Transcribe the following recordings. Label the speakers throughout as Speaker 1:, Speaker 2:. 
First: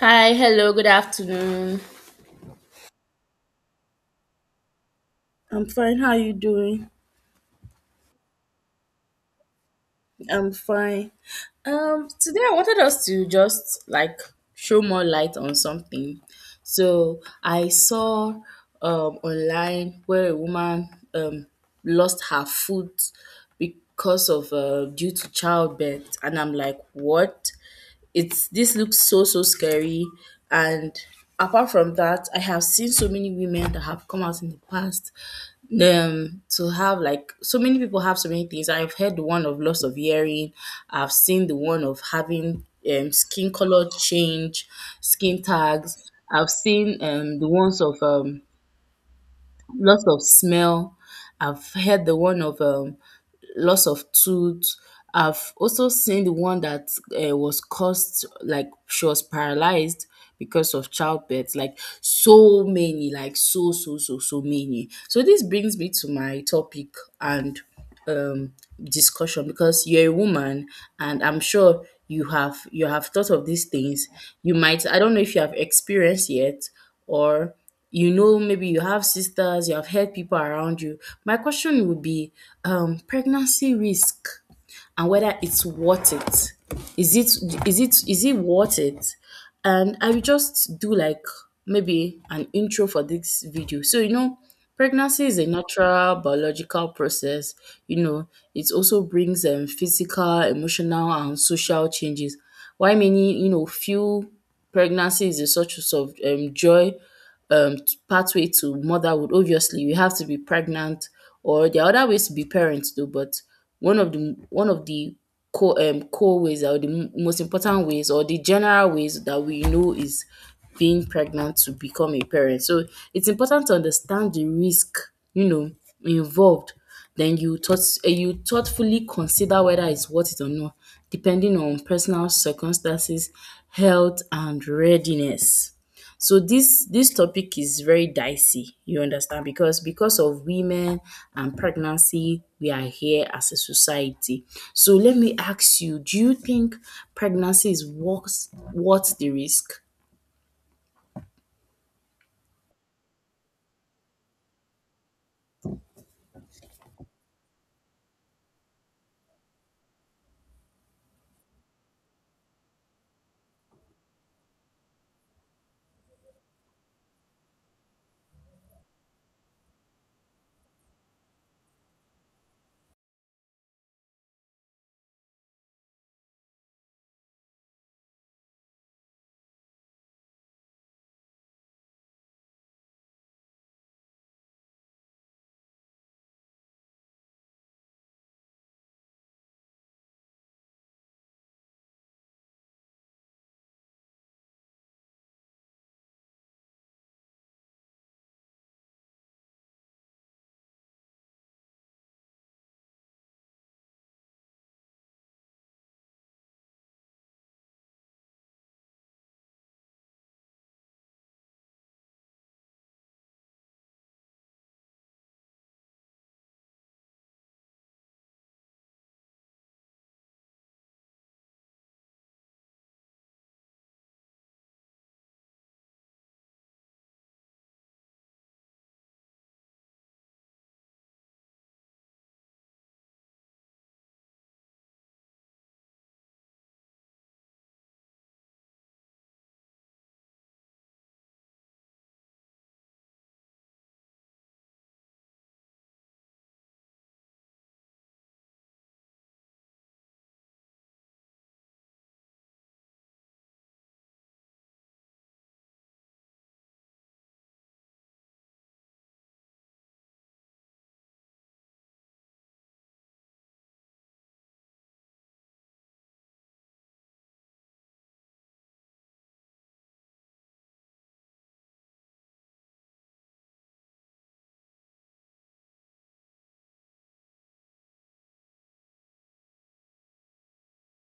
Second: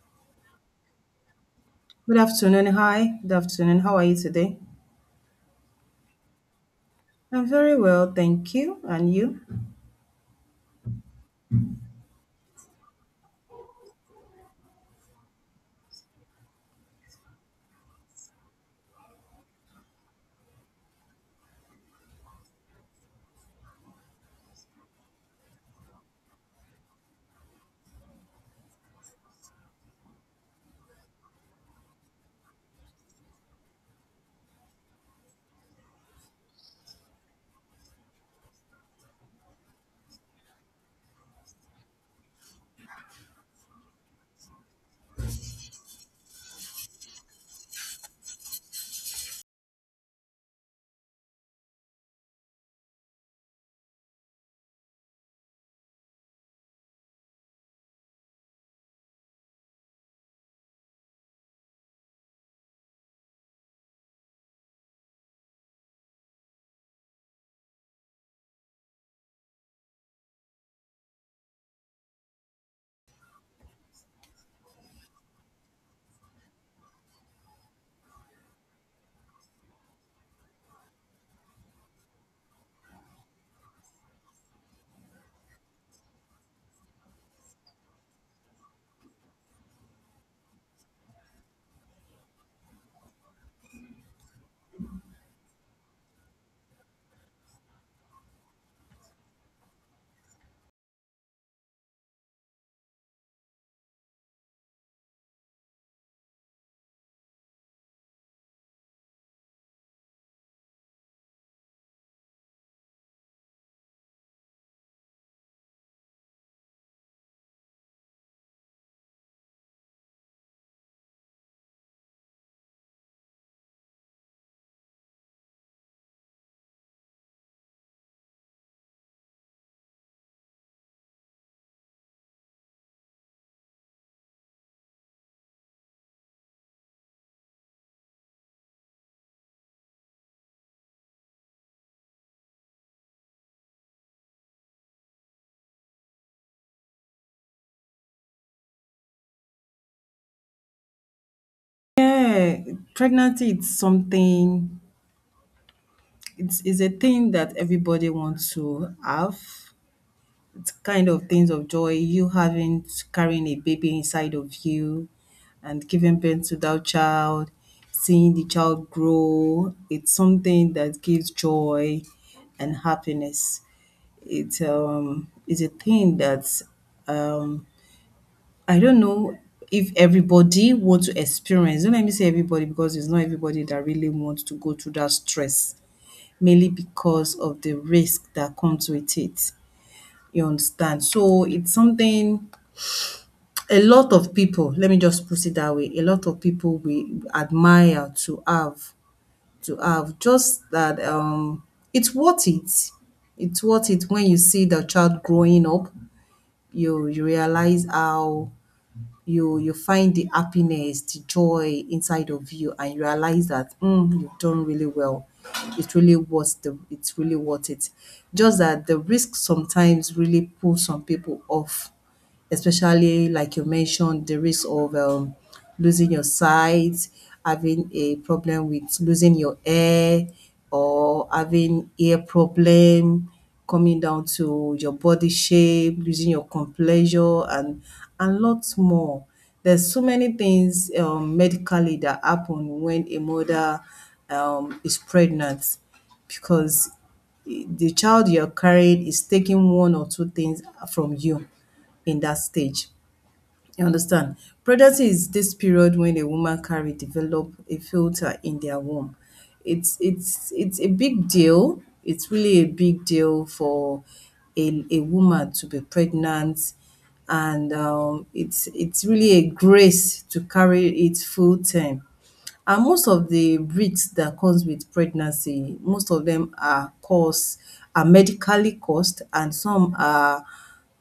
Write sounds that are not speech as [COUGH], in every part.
Speaker 1: Hi, hello, good afternoon.
Speaker 2: Good afternoon. Hi. Good afternoon. How are you today?
Speaker 1: I'm fine. How are you doing?
Speaker 2: I'm very well, thank you. And you?
Speaker 1: I'm fine. Today I wanted us to just like show more light on something. So I saw online where a woman um lost her foot because of due to childbirth, and I'm like, what? It's this looks so scary. And apart from that, I have seen so many women that have come out in the past, to have like so many people have so many things. I've heard the one of loss of hearing. I've seen the one of having skin color change, skin tags. I've seen the ones of loss of smell. I've heard the one of loss of tooth. I've also seen the one that was caused, like she was paralyzed because of childbirth. Like so many, like so many. So this brings me to my topic and um, discussion, because you're a woman and I'm sure you have thought of these things. You might I don't know if you have experience yet, or you know, maybe you have sisters, you have heard people around you. My question would be pregnancy risk and whether it's worth it. Is it is it is it worth it? And I will just do like maybe an intro for this video, so you know, pregnancy is a natural biological process. You know, it also brings physical, emotional, and social changes. Why many, feel pregnancy is a source of joy, um pathway to motherhood. Obviously, you have to be pregnant, or there are other ways to be parents though. But one of the core ways, or the most important ways, or the general ways that we know, is being pregnant to become a parent. So it's important to understand the risk, you know involved. Then you thoughtfully consider whether it's worth it or not, depending on personal circumstances, health, and readiness. So this topic is very dicey, you understand, because of women and pregnancy, we are here as a society. So let me ask you, do you think pregnancy is worth the risk?
Speaker 2: Yeah, pregnancy it's something it's is a thing that everybody wants to have. It's kind of things of joy, you having carrying a baby inside of you and giving birth to that child, seeing the child grow. It's something that gives joy and happiness. It is a thing that um I don't know if everybody wants to experience. Don't let me say everybody because it's not everybody that really wants to go through that stress, mainly because of the risk that comes with it. You understand? So it's something a lot of people, let me just put it that way, a lot of people we admire to have just that it's worth it. It's worth it when you see the child growing up, you realize how you find the happiness, the joy inside of you, and you realize that mm, you've done really well. It's really worth it. Just that the risk sometimes really pulls some people off, especially like you mentioned, the risk of losing your sight, having a problem with losing your air, or having ear problem, coming down to your body shape, using your complexion, and lots more. There's so many things medically that happen when a mother is pregnant, because the child you're carrying is taking one or two things from you in that stage. You understand? Pregnancy is this period when a woman carry develop a filter in their womb. It's a big deal. It's really a big deal for a woman to be pregnant, and it's really a grace to carry it full term. And most of the breeds that comes with pregnancy, most of them are cost, are medically cost, and some are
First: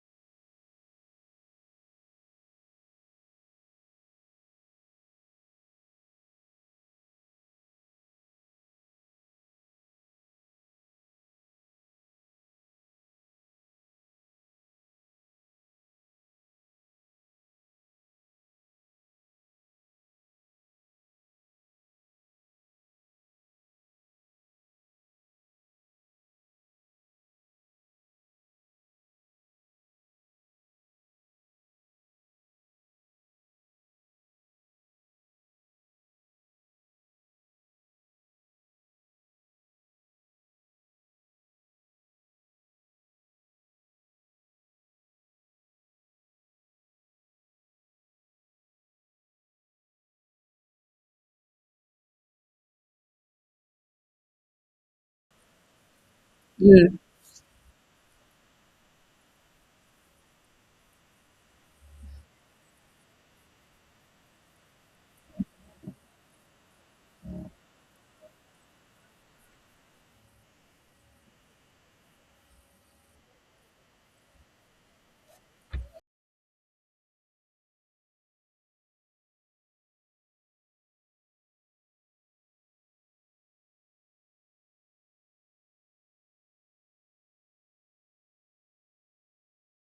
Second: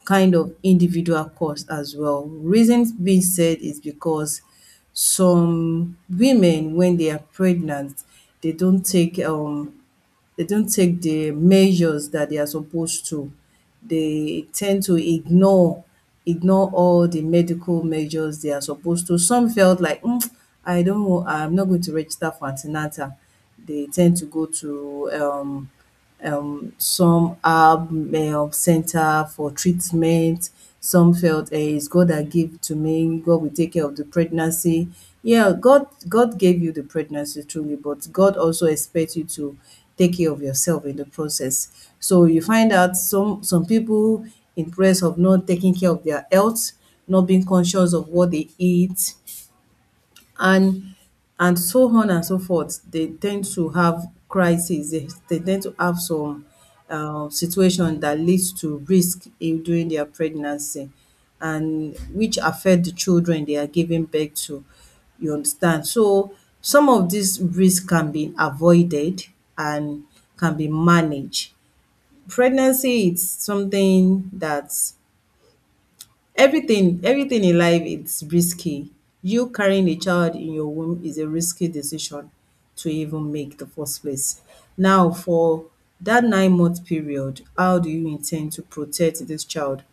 Speaker 2: kind of individual cost as well. Reason being said is because some women when they are pregnant, they don't take um they don't take the measures that they are supposed to. They tend to ignore all the medical measures they are supposed to. Some felt like, "Mm, I don't want, I'm not going to register for an They tend to go to some herb center for treatment. Some felt eh, it's God that gave to me. God will take care of the pregnancy. Yeah, God gave you the pregnancy truly, but God also expects you to take care of yourself in the process. So you find out some people in press of not taking care of their health, not being conscious of what they eat, and and so on and so forth. They tend to have crises. They tend to have some
Speaker 1: Mm.
Speaker 2: situation that leads to risk in during their pregnancy and which affect the children they are giving birth to. You understand? So some of these risks can be avoided and can be managed. Pregnancy is something that Everything in life is risky. You carrying a child in your womb is a risky decision to even make the first place. Now, for that 9 month period, how do you intend to protect this child?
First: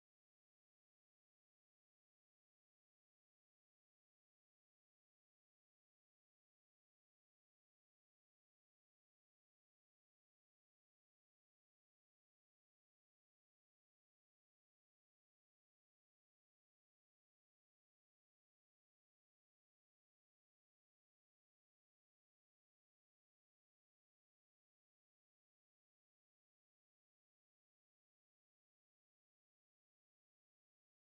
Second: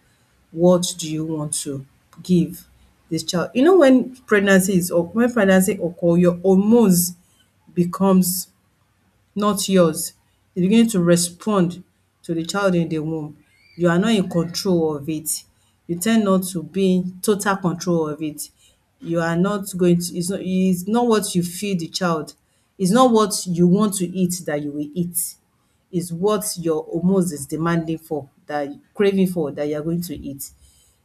Speaker 2: What do you want to give this child? You know when pregnancy is oc when pregnancy occur, your hormones becomes not yours. You're beginning to respond to the child in the womb. You are not in control of it. You tend not to be in total control of it. You are not going to it's not what you feed the child. It's not what you want to eat that you will eat. It's what your hormones is demanding for, that craving for, that you are going to eat.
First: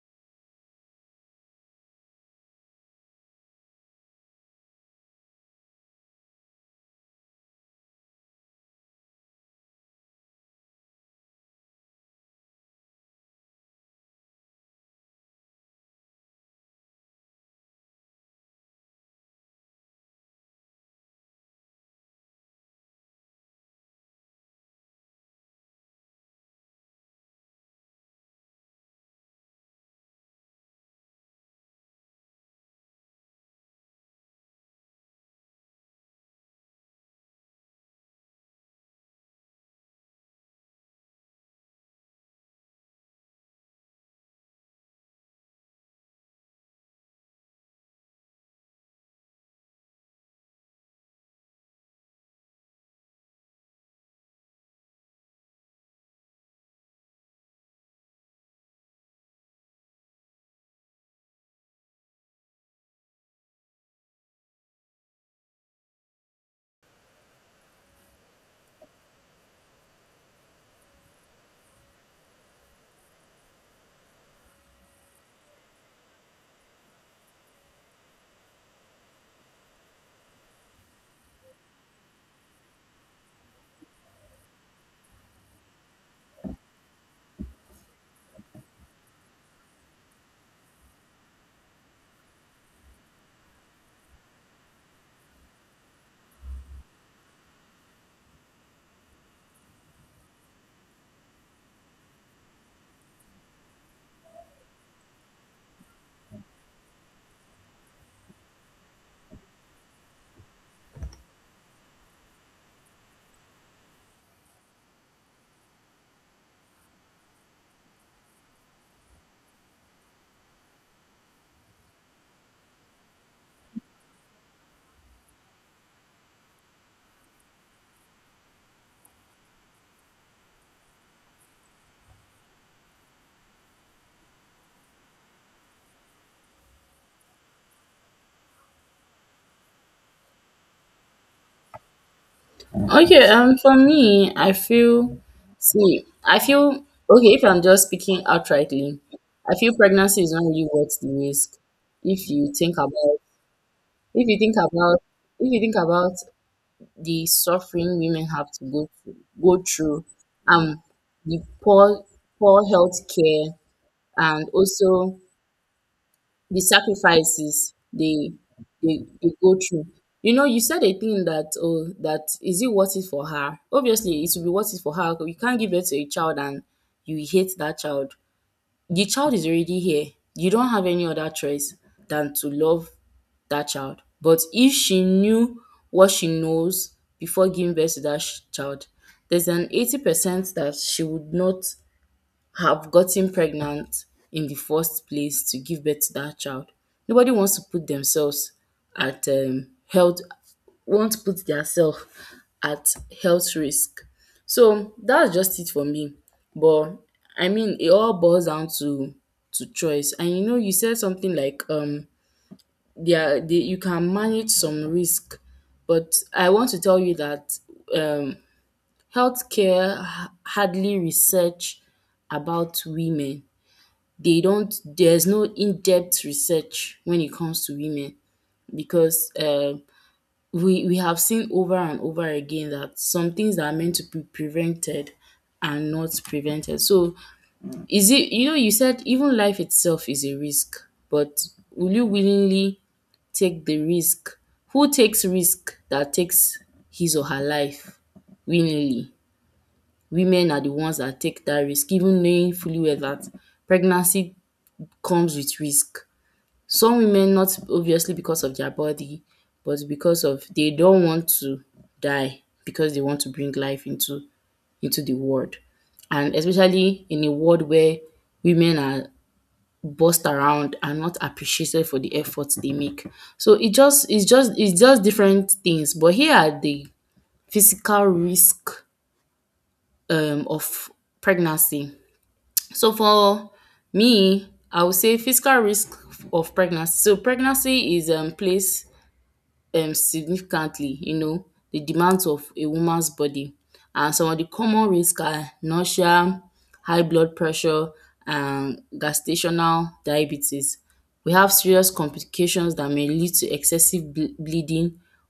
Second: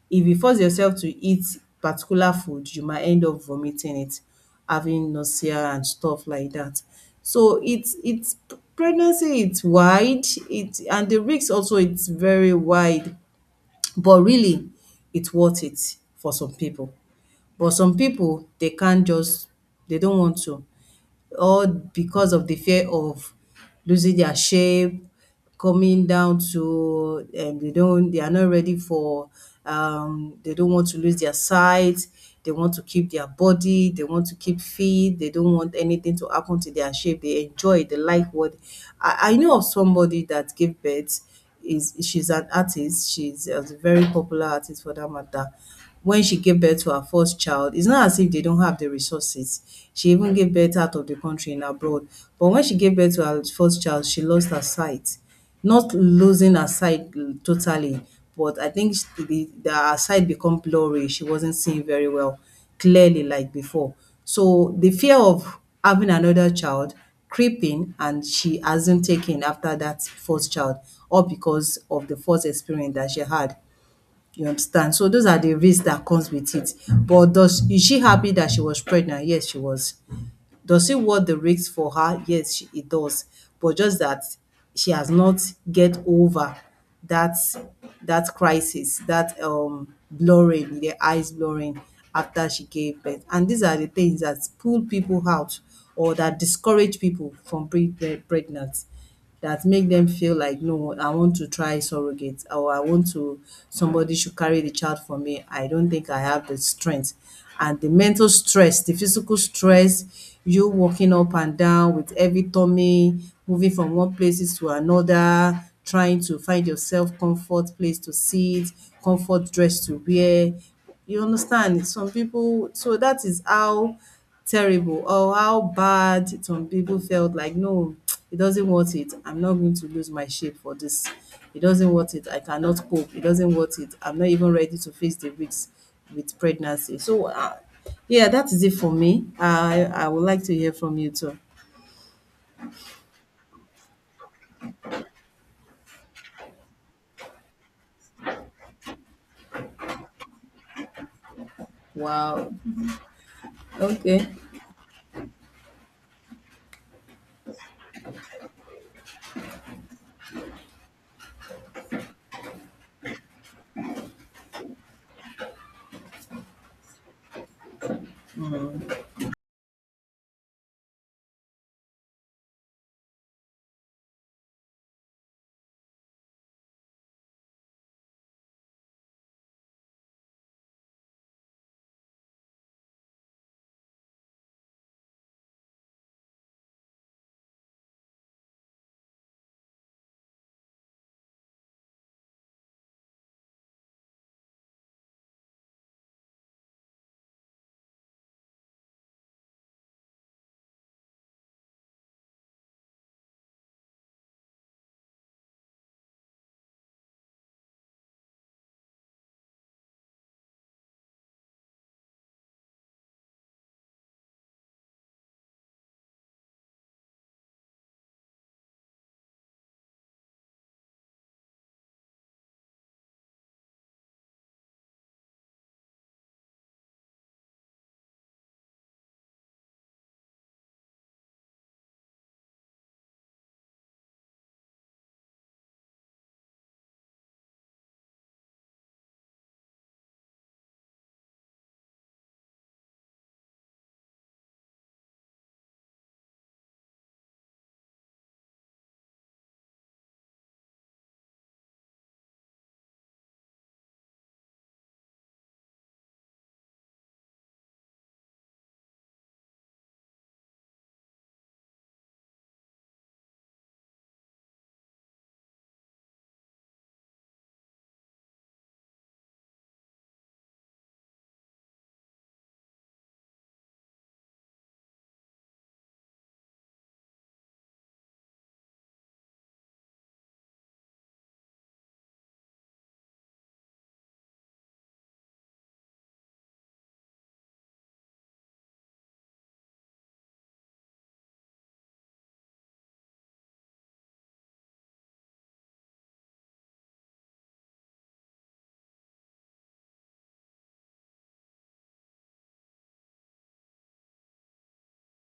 Speaker 2: If you force yourself to eat particular food, you might end up vomiting it, having nausea and stuff like that. So it's pregnancy it's wide, it and the risk also it's very wide, but really it's worth it for some people. But some people they can't just they don't want to, all because of the fear of losing their shape, coming down to they don't they are not ready for they don't want to lose their sight, they want to keep their body, they want to keep fit, they don't want anything to happen to their shape, they enjoy, they like what I know of somebody that gave birth. Is She's an artist. She's a very popular artist for that matter. When she gave birth to her first child, it's not as if they don't have the resources. She even gave birth out of the country and abroad. But when she gave birth to her first child, she lost her sight. Not losing her sight mm, totally, but I think sh- the her sight become blurry. She wasn't seeing very well clearly like before. So the fear of having another child creeping, and she hasn't taken after that first child, all because of the first experience that she had. You understand? So those are the risks that comes with it. But does, is she happy that she was pregnant? Yes, she was. Does she want the risk for her? Yes, she, he does. But just that she has not get over that crisis, that blurring, the eyes blurring after she gave birth. And these are the things that pull people out or that discourage people from being pregnant, that make them feel like, no, I want to try surrogate, or I want to, somebody should carry the child for me. I don't think I have the strength, and the mental stress, the physical stress, you walking up and down with heavy tummy, moving from one places to another, trying to find yourself comfort place to sit, comfort dress to wear. You understand? Some people, so that is how terrible or how bad some people felt like, no, [TSK] it doesn't worth it. I'm not going to lose my shape for this. It doesn't worth it. I cannot cope. It doesn't worth it. I'm not even ready to face the risks with pregnancy. So, yeah, that is it for me. I would like to hear from you too.
Speaker 1: Okay, for me, I feel, see, I feel, okay, if I'm just speaking outrightly, I feel pregnancy is not really worth the risk. If
Speaker 2: Wow.
Speaker 1: you think about
Speaker 2: Okay.
Speaker 1: if you think about if you think about the suffering women have to go through, um, the poor health care, and also the sacrifices they go through. You know, you said a thing that, oh, that is it worth it for her? Obviously, it will be worth it for her. You can't give birth to a child and you hate that child; the child is already here. You don't have any other choice than to love that child. But if she knew what she knows before giving birth to that child, there's an 80% that she would not have gotten pregnant in the first place to give birth to that child. Nobody wants to put themselves at won't put themselves at health risk. So that's just it for me. But I mean, it all boils down to choice. And you know, you said something like you can manage some risk, but I want to tell you that um, healthcare hardly research about women. They don't There's no in-depth research when it comes to women, because we have seen over and over again that some things that are meant to be prevented are not prevented. So is it you know, you said, even life itself is a risk, but will you willingly take the risk? Who takes risk that takes his or her life willingly? Women are the ones that take that risk, even knowing fully well that pregnancy comes with risk. Some women, not obviously because of their body, but because of, they don't want to die because they want to bring life into the world. And especially in a world where women are bossed around and not appreciated for the efforts they make. So it's just different things. But here are the physical risk of pregnancy. So for me, I would say physical risk of pregnancy. So pregnancy is place significantly, you know, the demands of a woman's body, and some of the common risks are nausea, high blood pressure, and gestational diabetes. We have serious complications that may lead to excessive bleeding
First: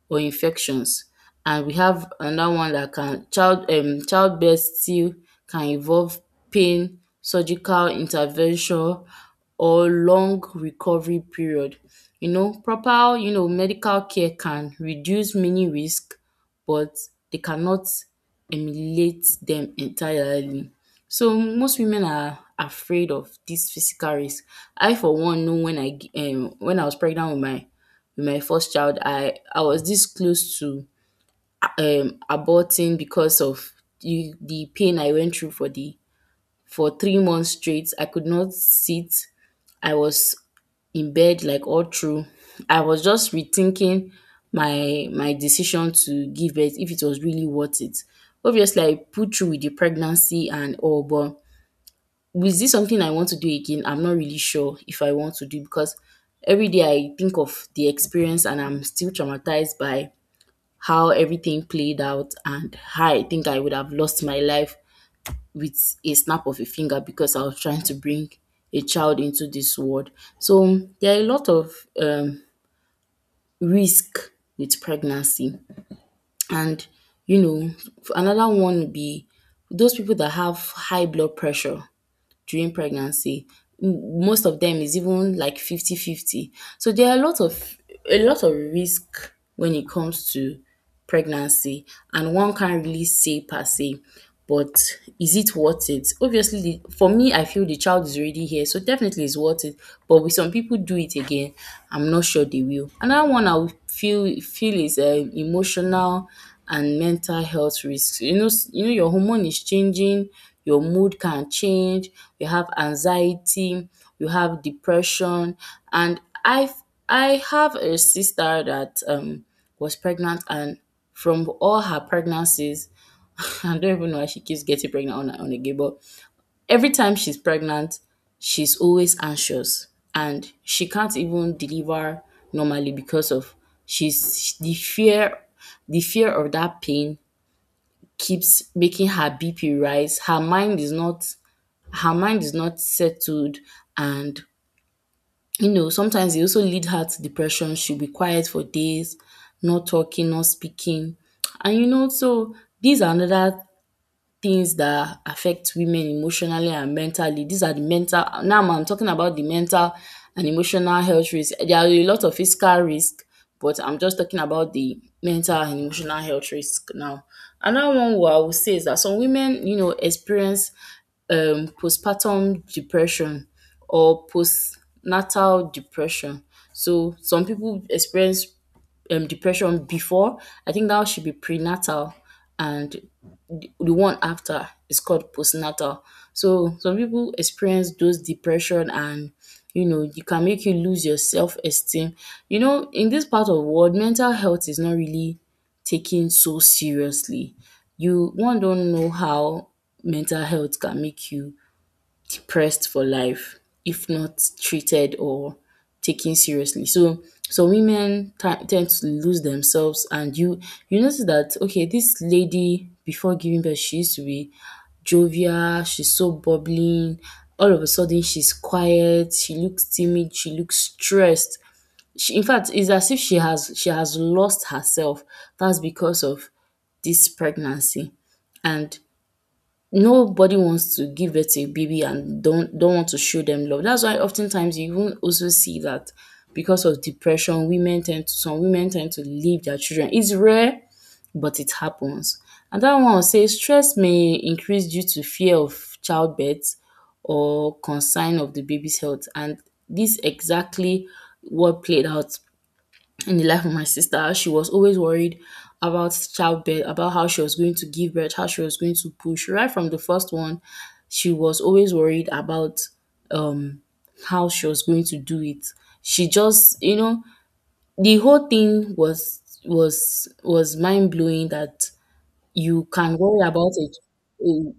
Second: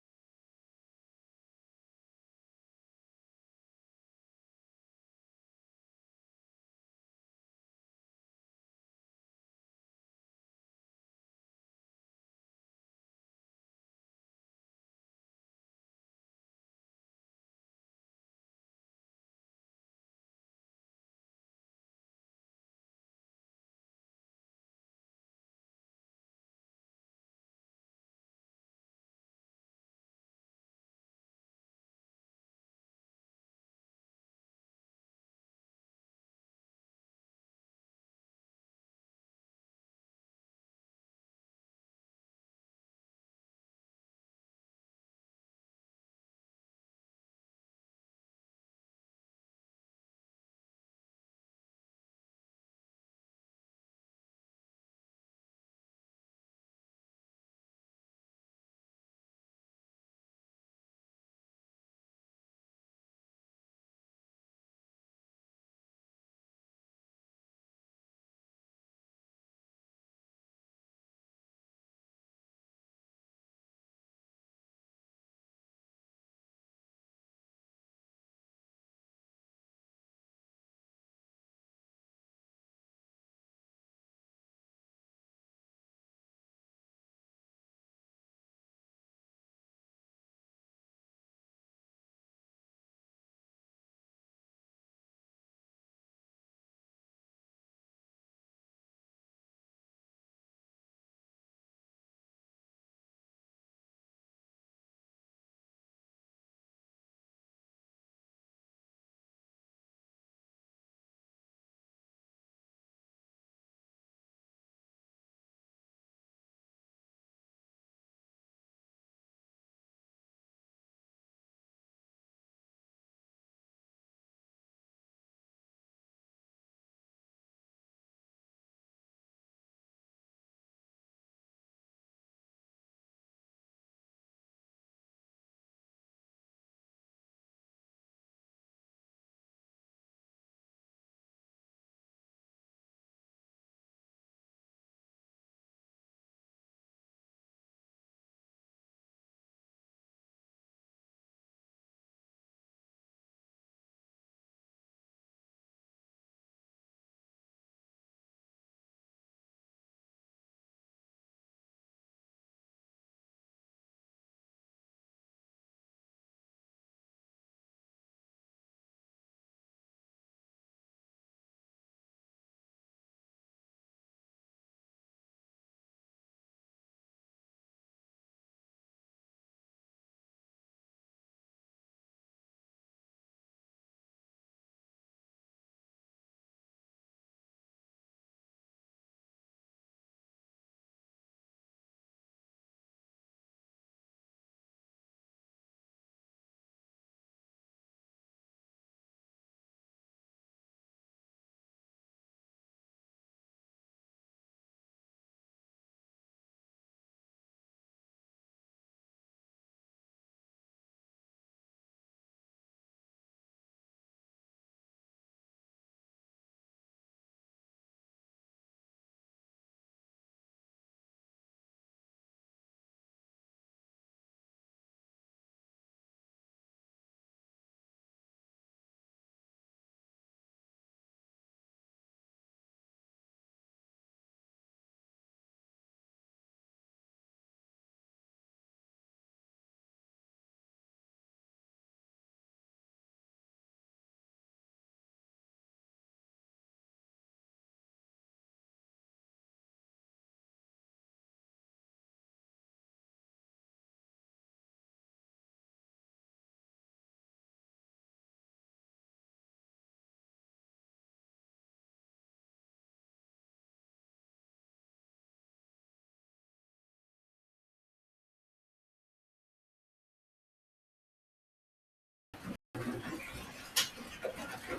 Speaker 1: or infections, and we have another one that can childbirth still can involve pain, surgical intervention, or long recovery period. You know, proper, you know, medical care can reduce many risk, but they cannot eliminate them entirely. So most women are afraid of this physical risk. I for one know when I was pregnant with my first child, I was this close to aborting because of the pain I went through for 3 months straight. I could not sit. I was in bed like all through. I was just rethinking my decision to give birth, if it was really worth it. Obviously, I put through with the pregnancy and all, but is this something I want to do again? I'm not really sure if I want to do, because every day I think of the experience and I'm still traumatized by how everything played out, and how I think I would have lost my life with a snap of a finger because I was trying to bring a child into this world. So there are a lot of um, risk with pregnancy. And you know, another one would be those people that have high blood pressure during pregnancy. Most of them is even like fifty-fifty. So there are a lot of risk when it comes to pregnancy, and one can't really say per se, but is it worth it? Obviously, for me, I feel the child is already here, so definitely it's worth it. But with some people, do it again, I'm not sure they will. Another one I would feel is emotional and mental health risks. You know, your hormone is changing, your mood can change, you have anxiety, you have depression. And I have a sister that was pregnant, and from all her pregnancies, [LAUGHS] I don't even know why she keeps getting pregnant on again. But every time she's pregnant, she's always anxious and she can't even deliver normally because of, she's the fear of that pain keeps making her BP rise. Her mind is not settled, and you know, sometimes it also lead her to depression. She'll be quiet for days, not talking, not speaking. And you know, so these are another things that affect women emotionally and mentally. These are the mental, now I'm talking about the mental and emotional health risk. There are a lot of physical risk, but I'm just talking about the mental and emotional health risk now. Another one, what I would say, is that some women, you know, experience postpartum depression or postnatal depression. So some people experience depression before. I think that should be prenatal, and the one after is called postnatal. So some people experience those depression, and you know, it can make you lose your self esteem. You know, in this part of the world, mental health is not really taken so seriously. You one don't know how mental health can make you pressed for life if not treated or taken seriously. So some women tend to lose themselves, and you notice that, okay, this lady before giving birth, she used to be jovial, she's so bubbling. All of a sudden, she's quiet. She looks timid. She looks stressed. She, in fact, it's as if she has lost herself. That's because of this pregnancy, and nobody wants to give birth to a baby and don't want to show them love. That's why oftentimes you even also see that because of depression, women tend to some women tend to leave their children. It's rare, but it happens. And that one will say, stress may increase due to fear of childbirth or concern of the baby's health. And this exactly what played out in the life of my sister. She was always worried about childbirth, about how she was going to give birth, how she was going to push. Right from the first one, she was always worried about um how she was going to do it. She just, you know, the whole thing was mind blowing, that you can worry about it. You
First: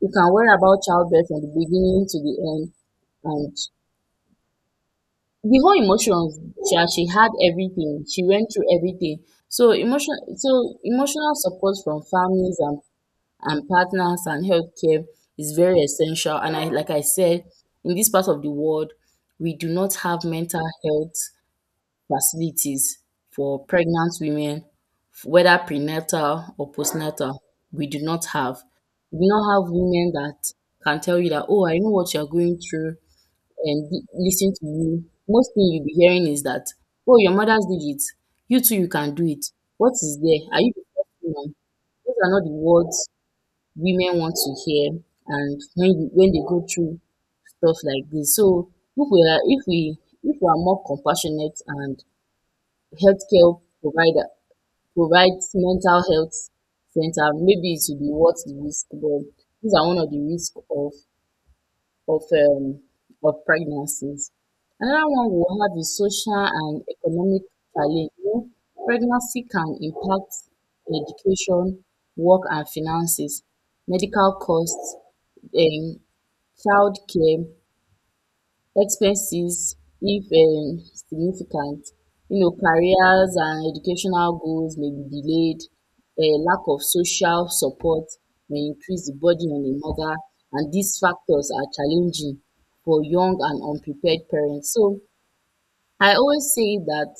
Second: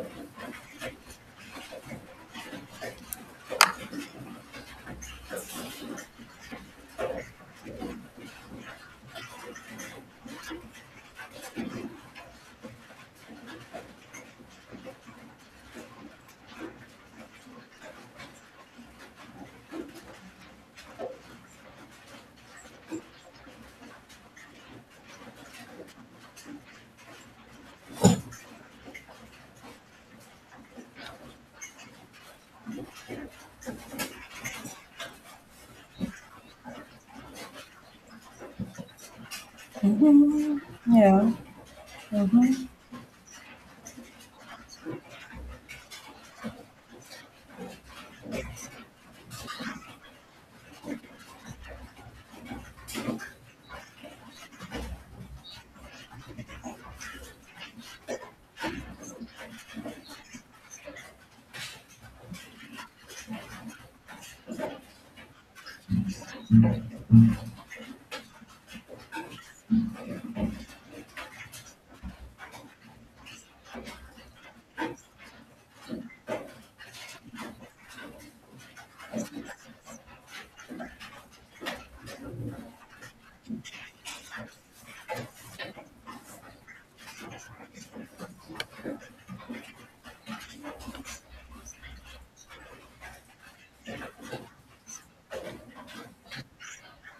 Speaker 1: you can worry about childbirth from the beginning to the end, and the whole emotions, she had everything, she went through everything. So emotional support from families and partners and healthcare is very essential. And, I like I said, in this part of the world, we do not have mental health facilities for pregnant women, whether prenatal or postnatal. We do not have we do not have women that can tell you that, oh, I know what you're going through, and listen to you. Most thing you'll be hearing is that, oh, your mothers did it. You too, you can do it. What is there? Are you the first
Speaker 2: Yeah.
Speaker 1: woman? Those are not the words women want to hear. And when they go through stuff like this. So if we are if we if we are more compassionate and healthcare provider provides mental health center, maybe it will be worth the risk. But these are one of the risks of um, of pregnancies. Another one we have is social and economic challenge. You know, pregnancy can impact education, work and finances, medical costs, um, child care. Expenses, if significant, you know, careers and educational goals may be delayed. A lack of social support may increase the burden on the mother, and these factors are challenging for young and unprepared parents. So I always say that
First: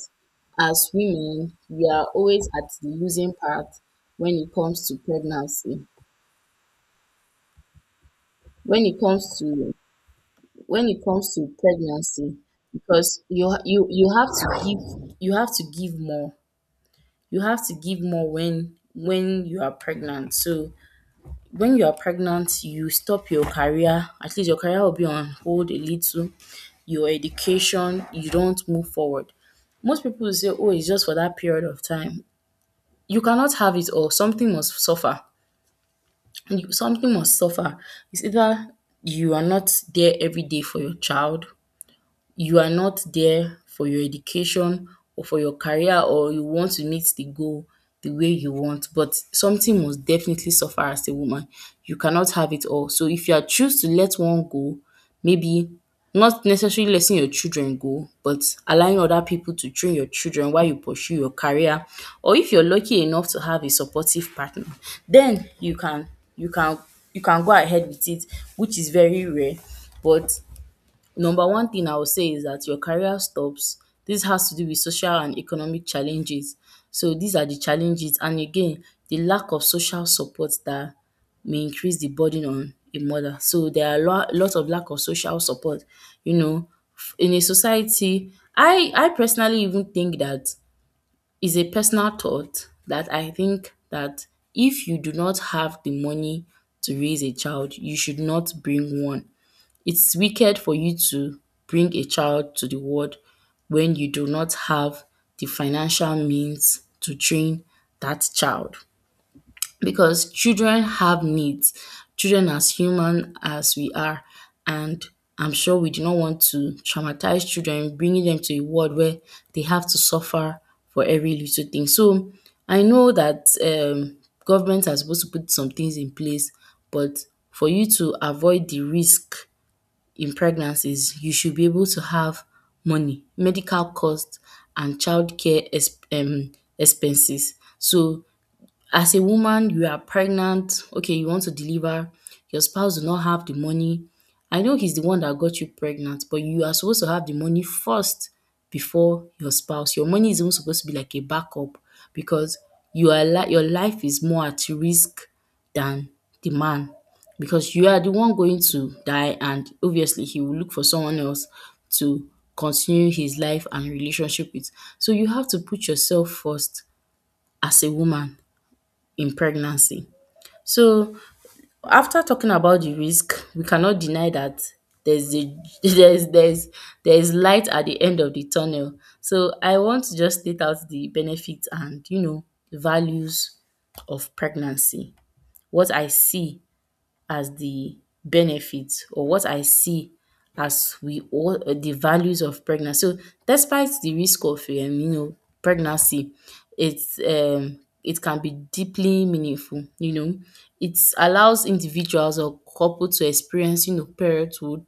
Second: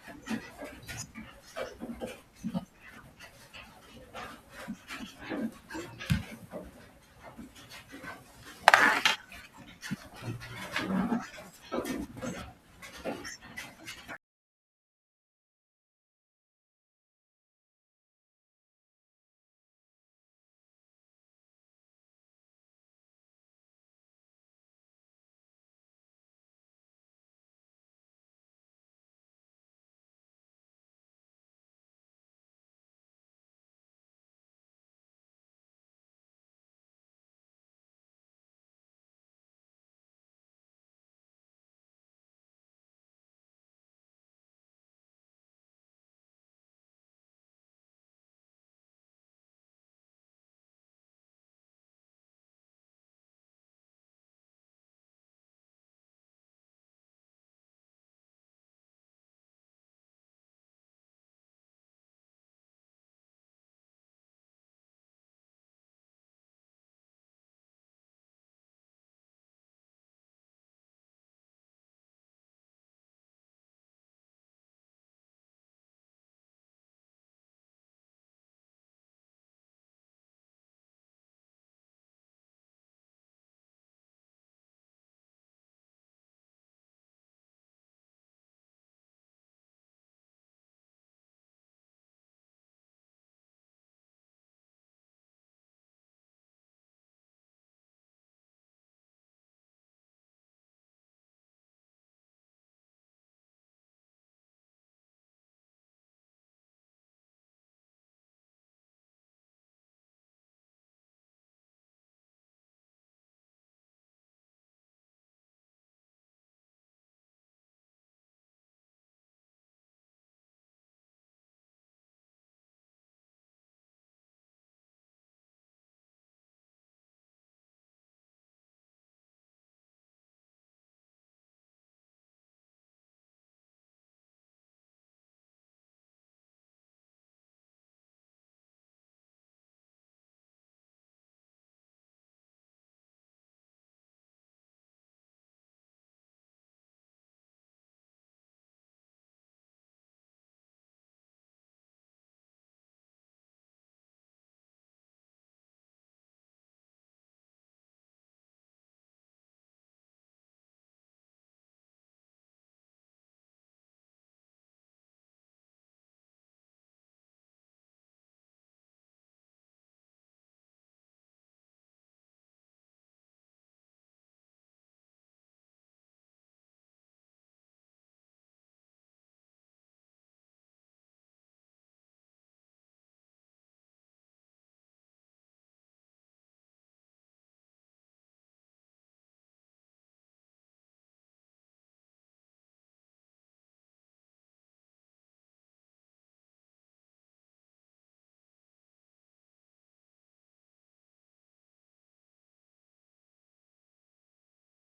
Speaker 1: as women, we are always at the losing part when it comes to pregnancy. When it comes to when it comes to pregnancy, because you have to give, you have to give more you have to give more when you are pregnant. So when you are pregnant, you stop your career, at least your career will be on hold a little. Your education, you don't move forward. Most people will say, oh, it's just for that period of time, you cannot have it all, something must suffer. Something must suffer. It's either you are not there every day for your child, you are not there for your education, or for your career, or you want to meet the goal the way you want, but something must definitely suffer as a woman. You cannot have it all. So if you are choose to let one go, maybe not necessarily letting your children go, but allowing other people to train your children while you pursue your career, or if you're lucky enough to have a supportive partner, then you can you can go ahead with it, which is very rare. But number one thing I would say is that your career stops. This has to do with social and economic challenges. So these are the challenges, and again, the lack of social support that may increase the burden on a mother. So there are lots of lack of social support, you know, in a society. I personally even think that, is a personal thought that I think that if you do not have the money to raise a child, you should not bring one. It's wicked for you to bring a child to the world when you do not have the financial means to train that child, because children have needs. Children as human as we are, and I'm sure we do not want to traumatize children, bringing them to a world where they have to suffer for every little thing. So I know that government are supposed to put some things in place, but for you to avoid the risk in pregnancies, you should be able to have money, medical costs, and childcare ex expenses. So as a woman, you are pregnant, okay, you want to deliver, your spouse do not have the money. I know he's the one that got you pregnant, but you are supposed to have the money first before your spouse. Your money is even supposed to be like a backup, because your life is more at risk than the man, because you are the one going to die, and obviously he will look for someone else to continue his life and relationship with. So you have to put yourself first as a woman in pregnancy. So after talking about the risk, we cannot deny that there's a [LAUGHS] there's there's there's light at the end of the tunnel. So I want to just state out the benefits and, you know, values of pregnancy. What I see as the benefits, or what I see as we all the values of pregnancy. So despite the risk of pregnancy, it can be deeply meaningful. You know, it allows individuals or couple to experience, you know, parenthood.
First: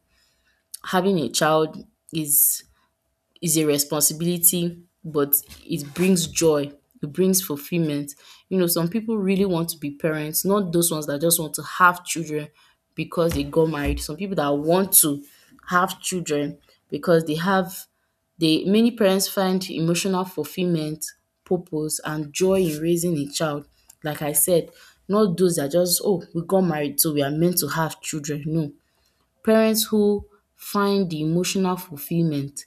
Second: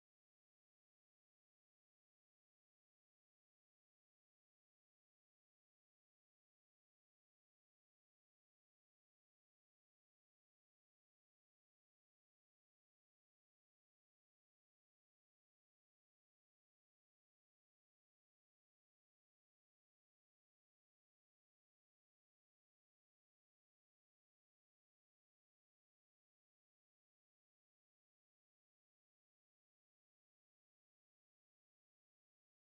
Speaker 1: Having a child is is a responsibility, but it brings joy, it brings fulfillment. You know, some people really want to be parents, not those ones that just want to have children because they got married. Some people that want to have children because they have they many parents find emotional fulfillment, purpose, and joy in raising a child. Like I said, not those that just, oh, we got married, so we are meant to have children. No. Parents who find the emotional fulfillment,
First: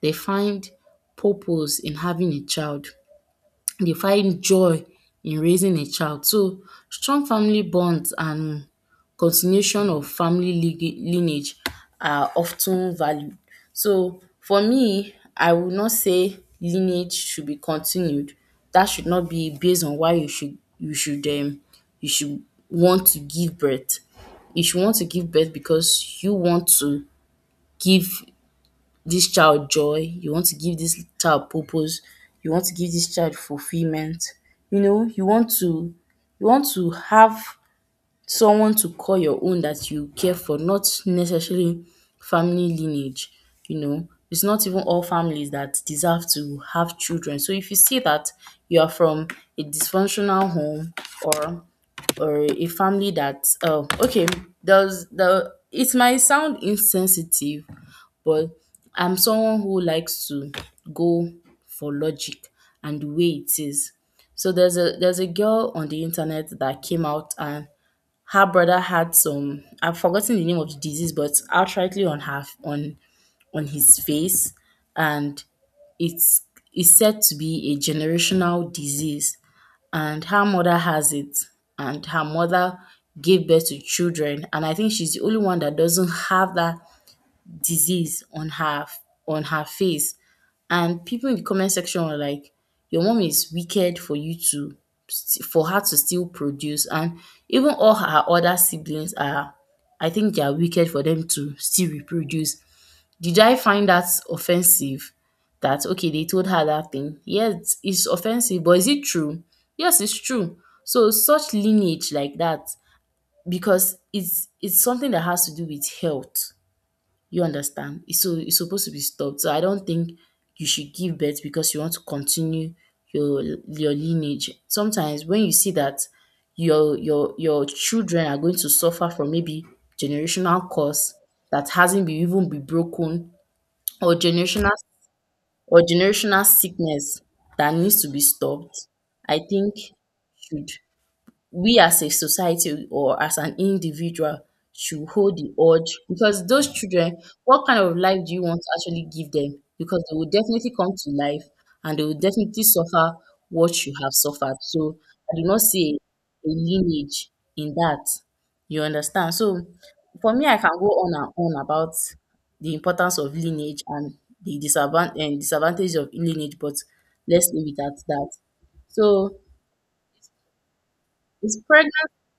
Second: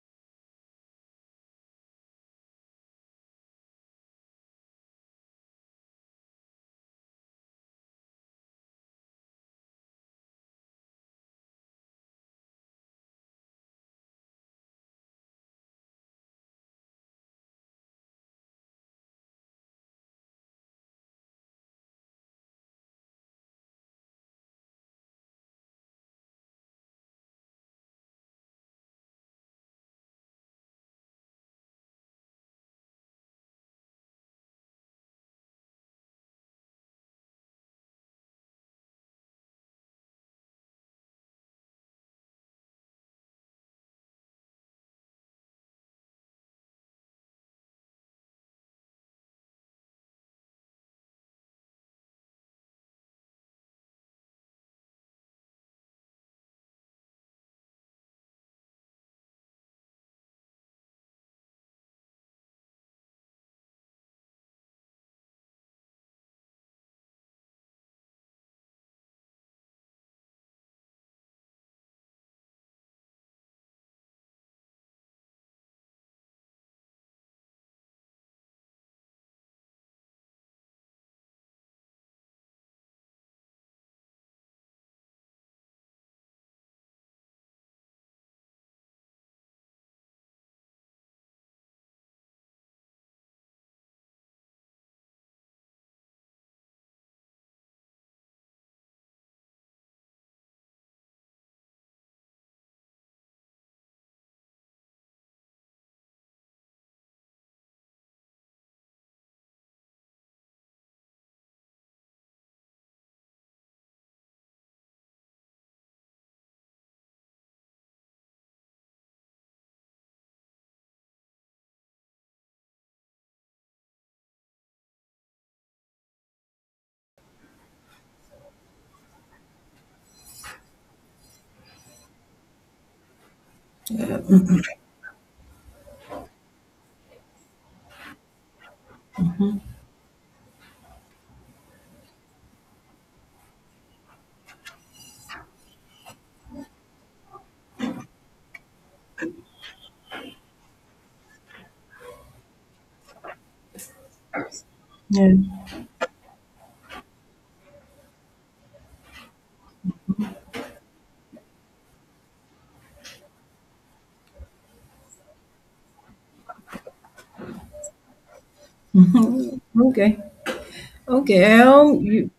Speaker 1: they find purpose in having a child. They find joy in raising a child. So strong family bonds and continuation of family lineage are often valued. So for me, I would not say lineage should be continued. That should not be based on why you should want to give birth. You should want to give birth because you want to give this child joy, you want to give this child purpose, you want to give this child fulfillment. You know, you want to have someone to call your own that you care for, not necessarily family lineage, you know. It's not even all families that deserve to have children. So if you see that you are from a dysfunctional home, or or a family that, oh okay, does the it might sound insensitive, but I'm someone who likes to go for logic and the way it is. So there's a girl on the internet that came out, and her brother had some, I've forgotten the name of the disease, but outrightly on her on his face, and it's is said to be a generational disease. And her mother has it, and her mother gave birth to children, and I think she's the only one that doesn't have that disease on her, on her face. And people in the comment section were like, "Your mom is wicked for you to for her to still produce." And even all her other siblings are, I think, they are wicked for them to still reproduce. Did I find that offensive? That okay, they told her that thing. Yes, it's offensive, but is it true? Yes, it's true. So such lineage like that, because it's something that has to do with health, you understand? It's supposed to be stopped. So I don't think you should give birth because you want to continue your lineage. Sometimes when you see that your children are going to suffer from maybe generational curse that hasn't been even be broken, or generational, or generational sickness that needs to be stopped, I think, should we, as a society or as an individual, should hold the urge, because those children, what kind of life do you want to actually give them? Because they will definitely come to life, and they will definitely suffer what you have suffered. So
Speaker 2: Yeah.
Speaker 1: I do not see a lineage in that. You understand? So for me, I can go on and on about the importance of lineage and the disadvan- and disadvantage of lineage, but let's leave it at that. So
Speaker 2: Okay.
Speaker 1: it's
Speaker 2: Okay.
Speaker 1: pregnant.
Speaker 2: You,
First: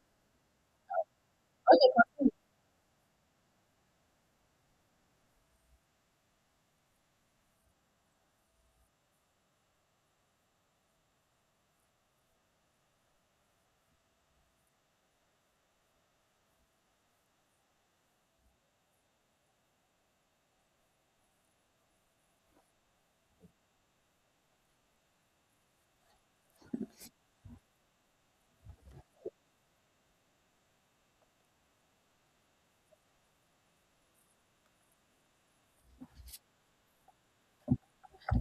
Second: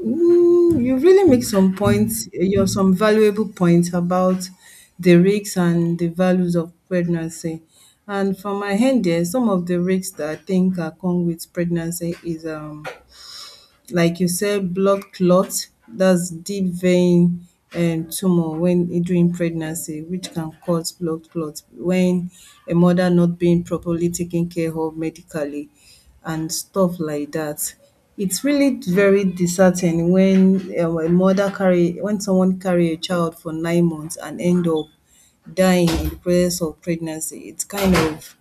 Speaker 2: ooh, you really make some points, you're some valuable points about the risks and the values of pregnancy. And from my end there, some of the risks that I think are come with pregnancy is like you said, blood clots. That's deep vein tumor when during pregnancy, which can cause blood clots, when a mother not being properly taken care of medically and stuff like that. It's really very disheartening when a mother carry, when someone carry a child for 9 months and end up dying in the process of pregnancy. It's kind of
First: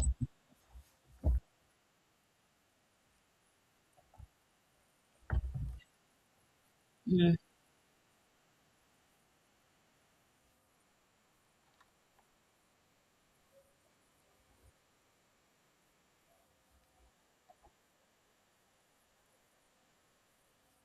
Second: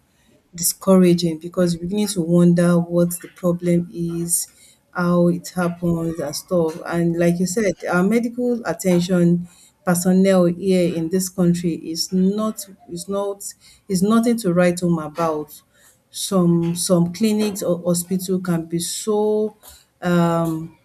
Speaker 2: discouraging because you're beginning to wonder what the problem is, how it happens and stuff. And
Speaker 1: Okay.
Speaker 2: like you said, our medical attention personnel here in this country is not, is nothing to write home about. Some clinics or hospital can be so um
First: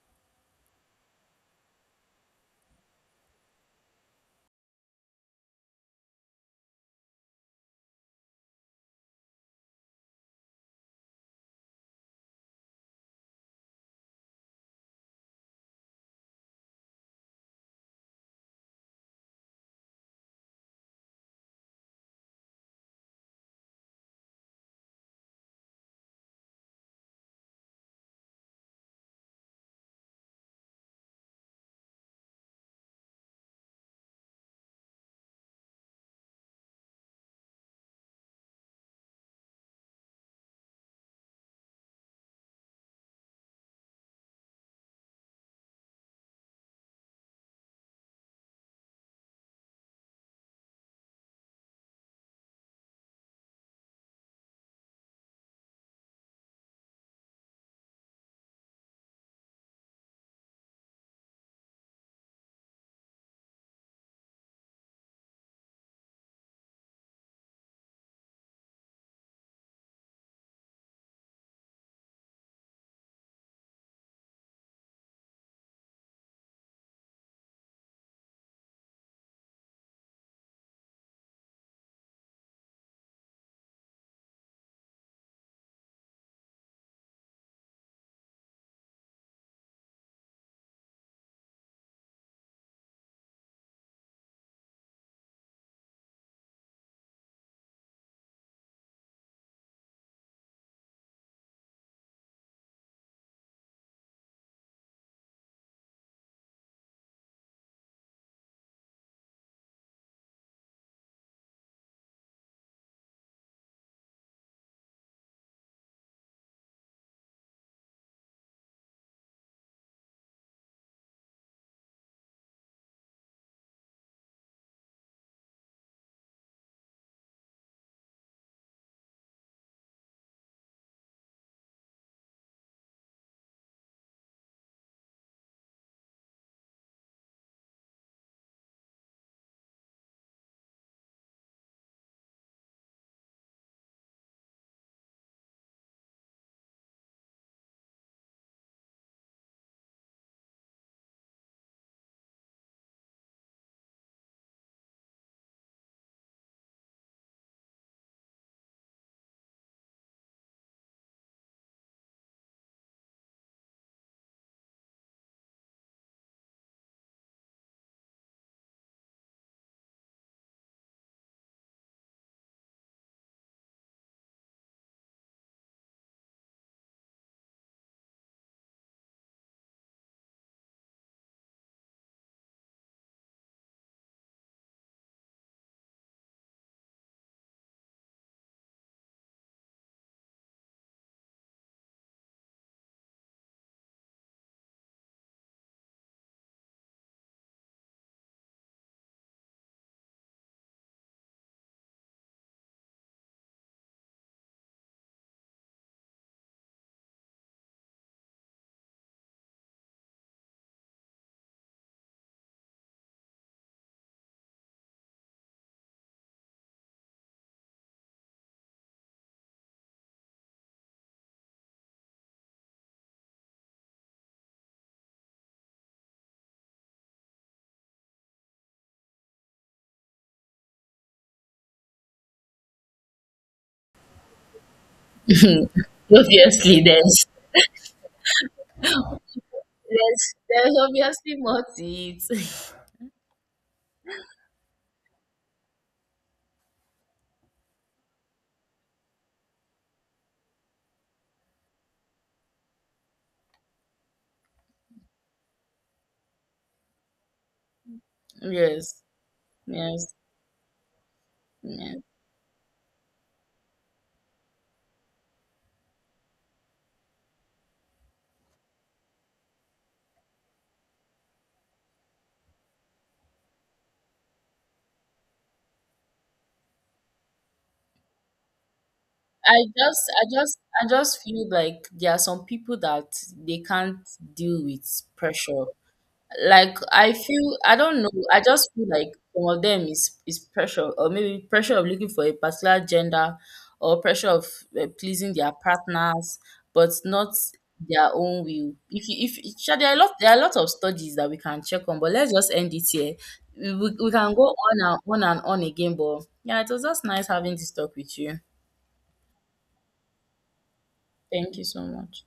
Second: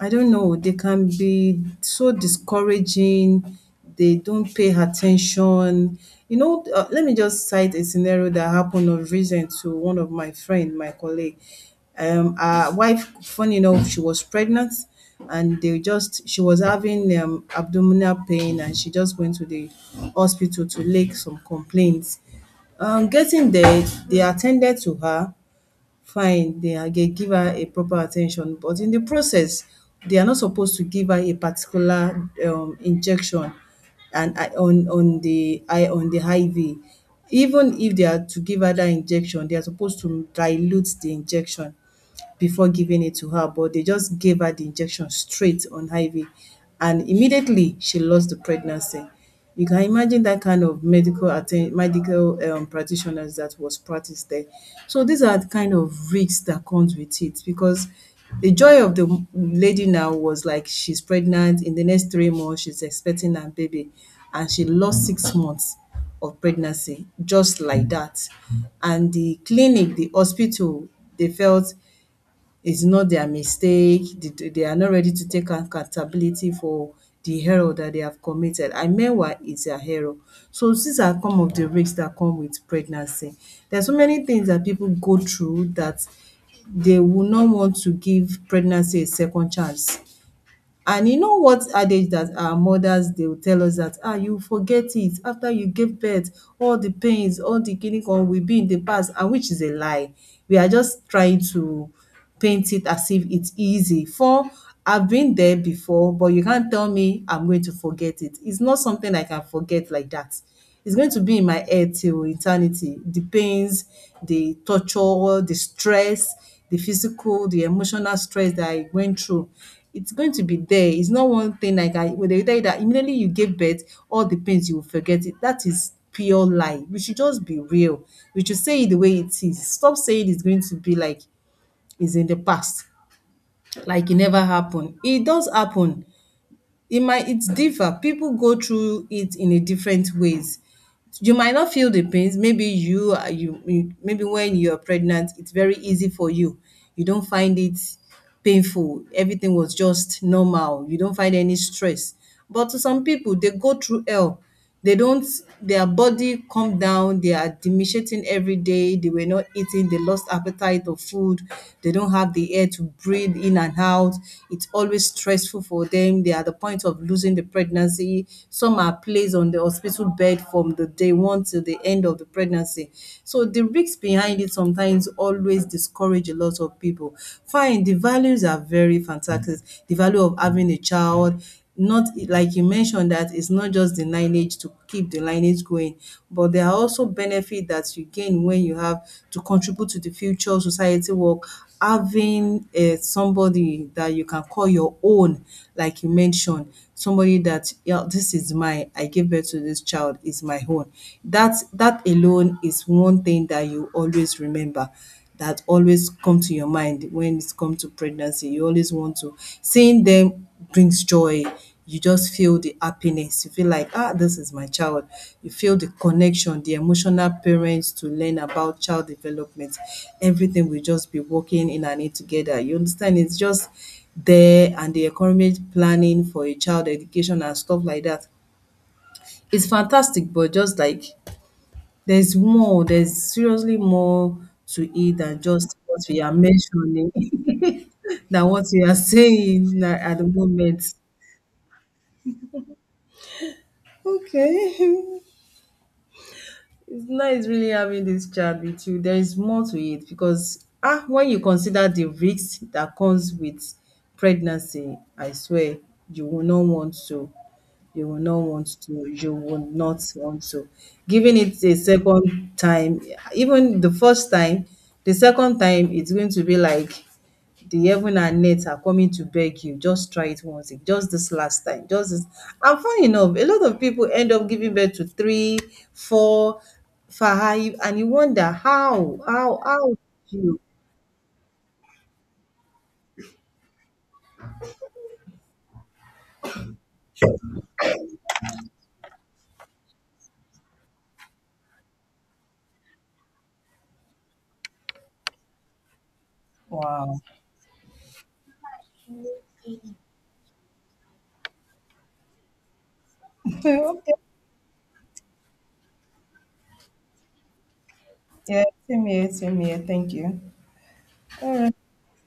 Speaker 2: I don't know, they can be so discouraging, they don't pay attention. You know, let me just cite a scenario that happened of recent to one of my friend, my colleague. Her wife, funny enough, she was pregnant and they just, she was having abdominal pain, and she just went to the hospital to lay some complaints. Getting there, they attended to her fine, they are dey give her a proper attention, but in the process they are not supposed to give her a particular injection and I on the I on the IV. Even if they are to give her that injection, they are supposed to dilute the injection before giving it to her, but they just gave her the injection straight on IV. And immediately she lost the pregnancy. You can imagine that kind of medical practitioners that was practiced there. So these are the kind of risks that comes with it, because the joy of the lady now was like she's pregnant, in the next 3 months she's expecting her baby, and she lost 6 months of pregnancy just like that. And the clinic, the hospital, they felt it's not their mistake. They are not ready to take accountability for the error that they have committed. And meanwhile, it's their error. So these are some of the risks that come with pregnancy. There are so many things that people go through that they will not want to give pregnancy a second chance. And you know what adage that our mothers they will tell us, that ah, you forget it after you gave birth, all the pains, all the kini kan will be in the past, and which is a lie. We are just trying to paint it as if it's easy. For I've been there before, but you can't tell me I'm going to forget it. It's not something I can forget like that. It's going to be in my head till eternity. The pains, the torture, the stress, the physical, the emotional stress that I went through, it's going to be there. It's not one thing like I when they tell you that immediately you gave birth, all the pains you will forget it. That is pure lie. We should just be real. We should say it the way it is. Stop saying it's going to be like it's in the past, like it never happened. It does happen. It's differ. People go through it in a different ways. You might not feel the pains. Maybe you are you maybe when you're pregnant it's very easy for you. You don't find it painful. Everything was just normal, you don't find any stress, but to some people they go through hell. They don't, their body come down, they are depreciating every day, they were not eating, they lost appetite of food, they don't have the air to breathe in and out. It's always stressful for them. They are at the point of losing the pregnancy. Some are placed on the hospital bed from the day one till the end of the pregnancy. So the risks behind it sometimes always discourage a lot of people. Fine, the values are very fantastic. The value of having a child, not like you mentioned that it's not just the lineage to keep the lineage going, but there are also benefits that you gain when you have to contribute to the future society work, having somebody that you can call your own, like you mentioned, somebody that, yeah, this is mine. I gave birth to this child is my own. That alone is one thing that you always remember. That always come to your mind when it's come to pregnancy. You always want to seeing them brings joy. You just feel the happiness. You feel like, ah, this is my child. You feel the connection, the emotional parents to learn about child development. Everything will just be working in and it together. You understand? It's just there, and the economic planning for a child education and stuff like that. It's fantastic, but just like there's more, there's seriously more to it than just what we are
Speaker 1: Obviously,
Speaker 2: mentioning,
Speaker 1: there's
Speaker 2: [LAUGHS] than what we are [LAUGHS] saying at the
Speaker 1: there's
Speaker 2: moment.
Speaker 1: obviously more to it. [LAUGHS]
Speaker 2: Okay. [LAUGHS] It's nice really having this chat with you. There is more to it because, ah, when you consider the risks that comes with pregnancy, I swear you will not want to. You will not want
Speaker 1: Yes,
Speaker 2: to. You will not
Speaker 1: yes,
Speaker 2: want to. Giving it a
Speaker 1: yes.
Speaker 2: second time, even the first time, the second time it's going to be like the heaven and earth are coming to beg you. Just try it once. Just this last time. Just this. And funny enough, a lot of people end up giving birth to three, four, five, and you wonder
Speaker 1: I
Speaker 2: how did
Speaker 1: just, I just,
Speaker 2: you?
Speaker 1: I just feel like there are some people that they can't deal with pressure. Like, I feel, I don't know, I just feel like some of them is pressure, or maybe pressure of looking for a particular gender, or pressure of pleasing their partners, but
Speaker 2: Wow.
Speaker 1: not their own will. If sure, there are a lot of studies that we can check on, but let's just end it here.
Speaker 2: [LAUGHS]
Speaker 1: We
Speaker 2: Okay.
Speaker 1: can go on and on and on again, but yeah, it was just nice having this talk with you.
Speaker 2: Yeah, same here, same here. Thank you.
Speaker 1: Thank
Speaker 2: All
Speaker 1: you
Speaker 2: right.
Speaker 1: so much.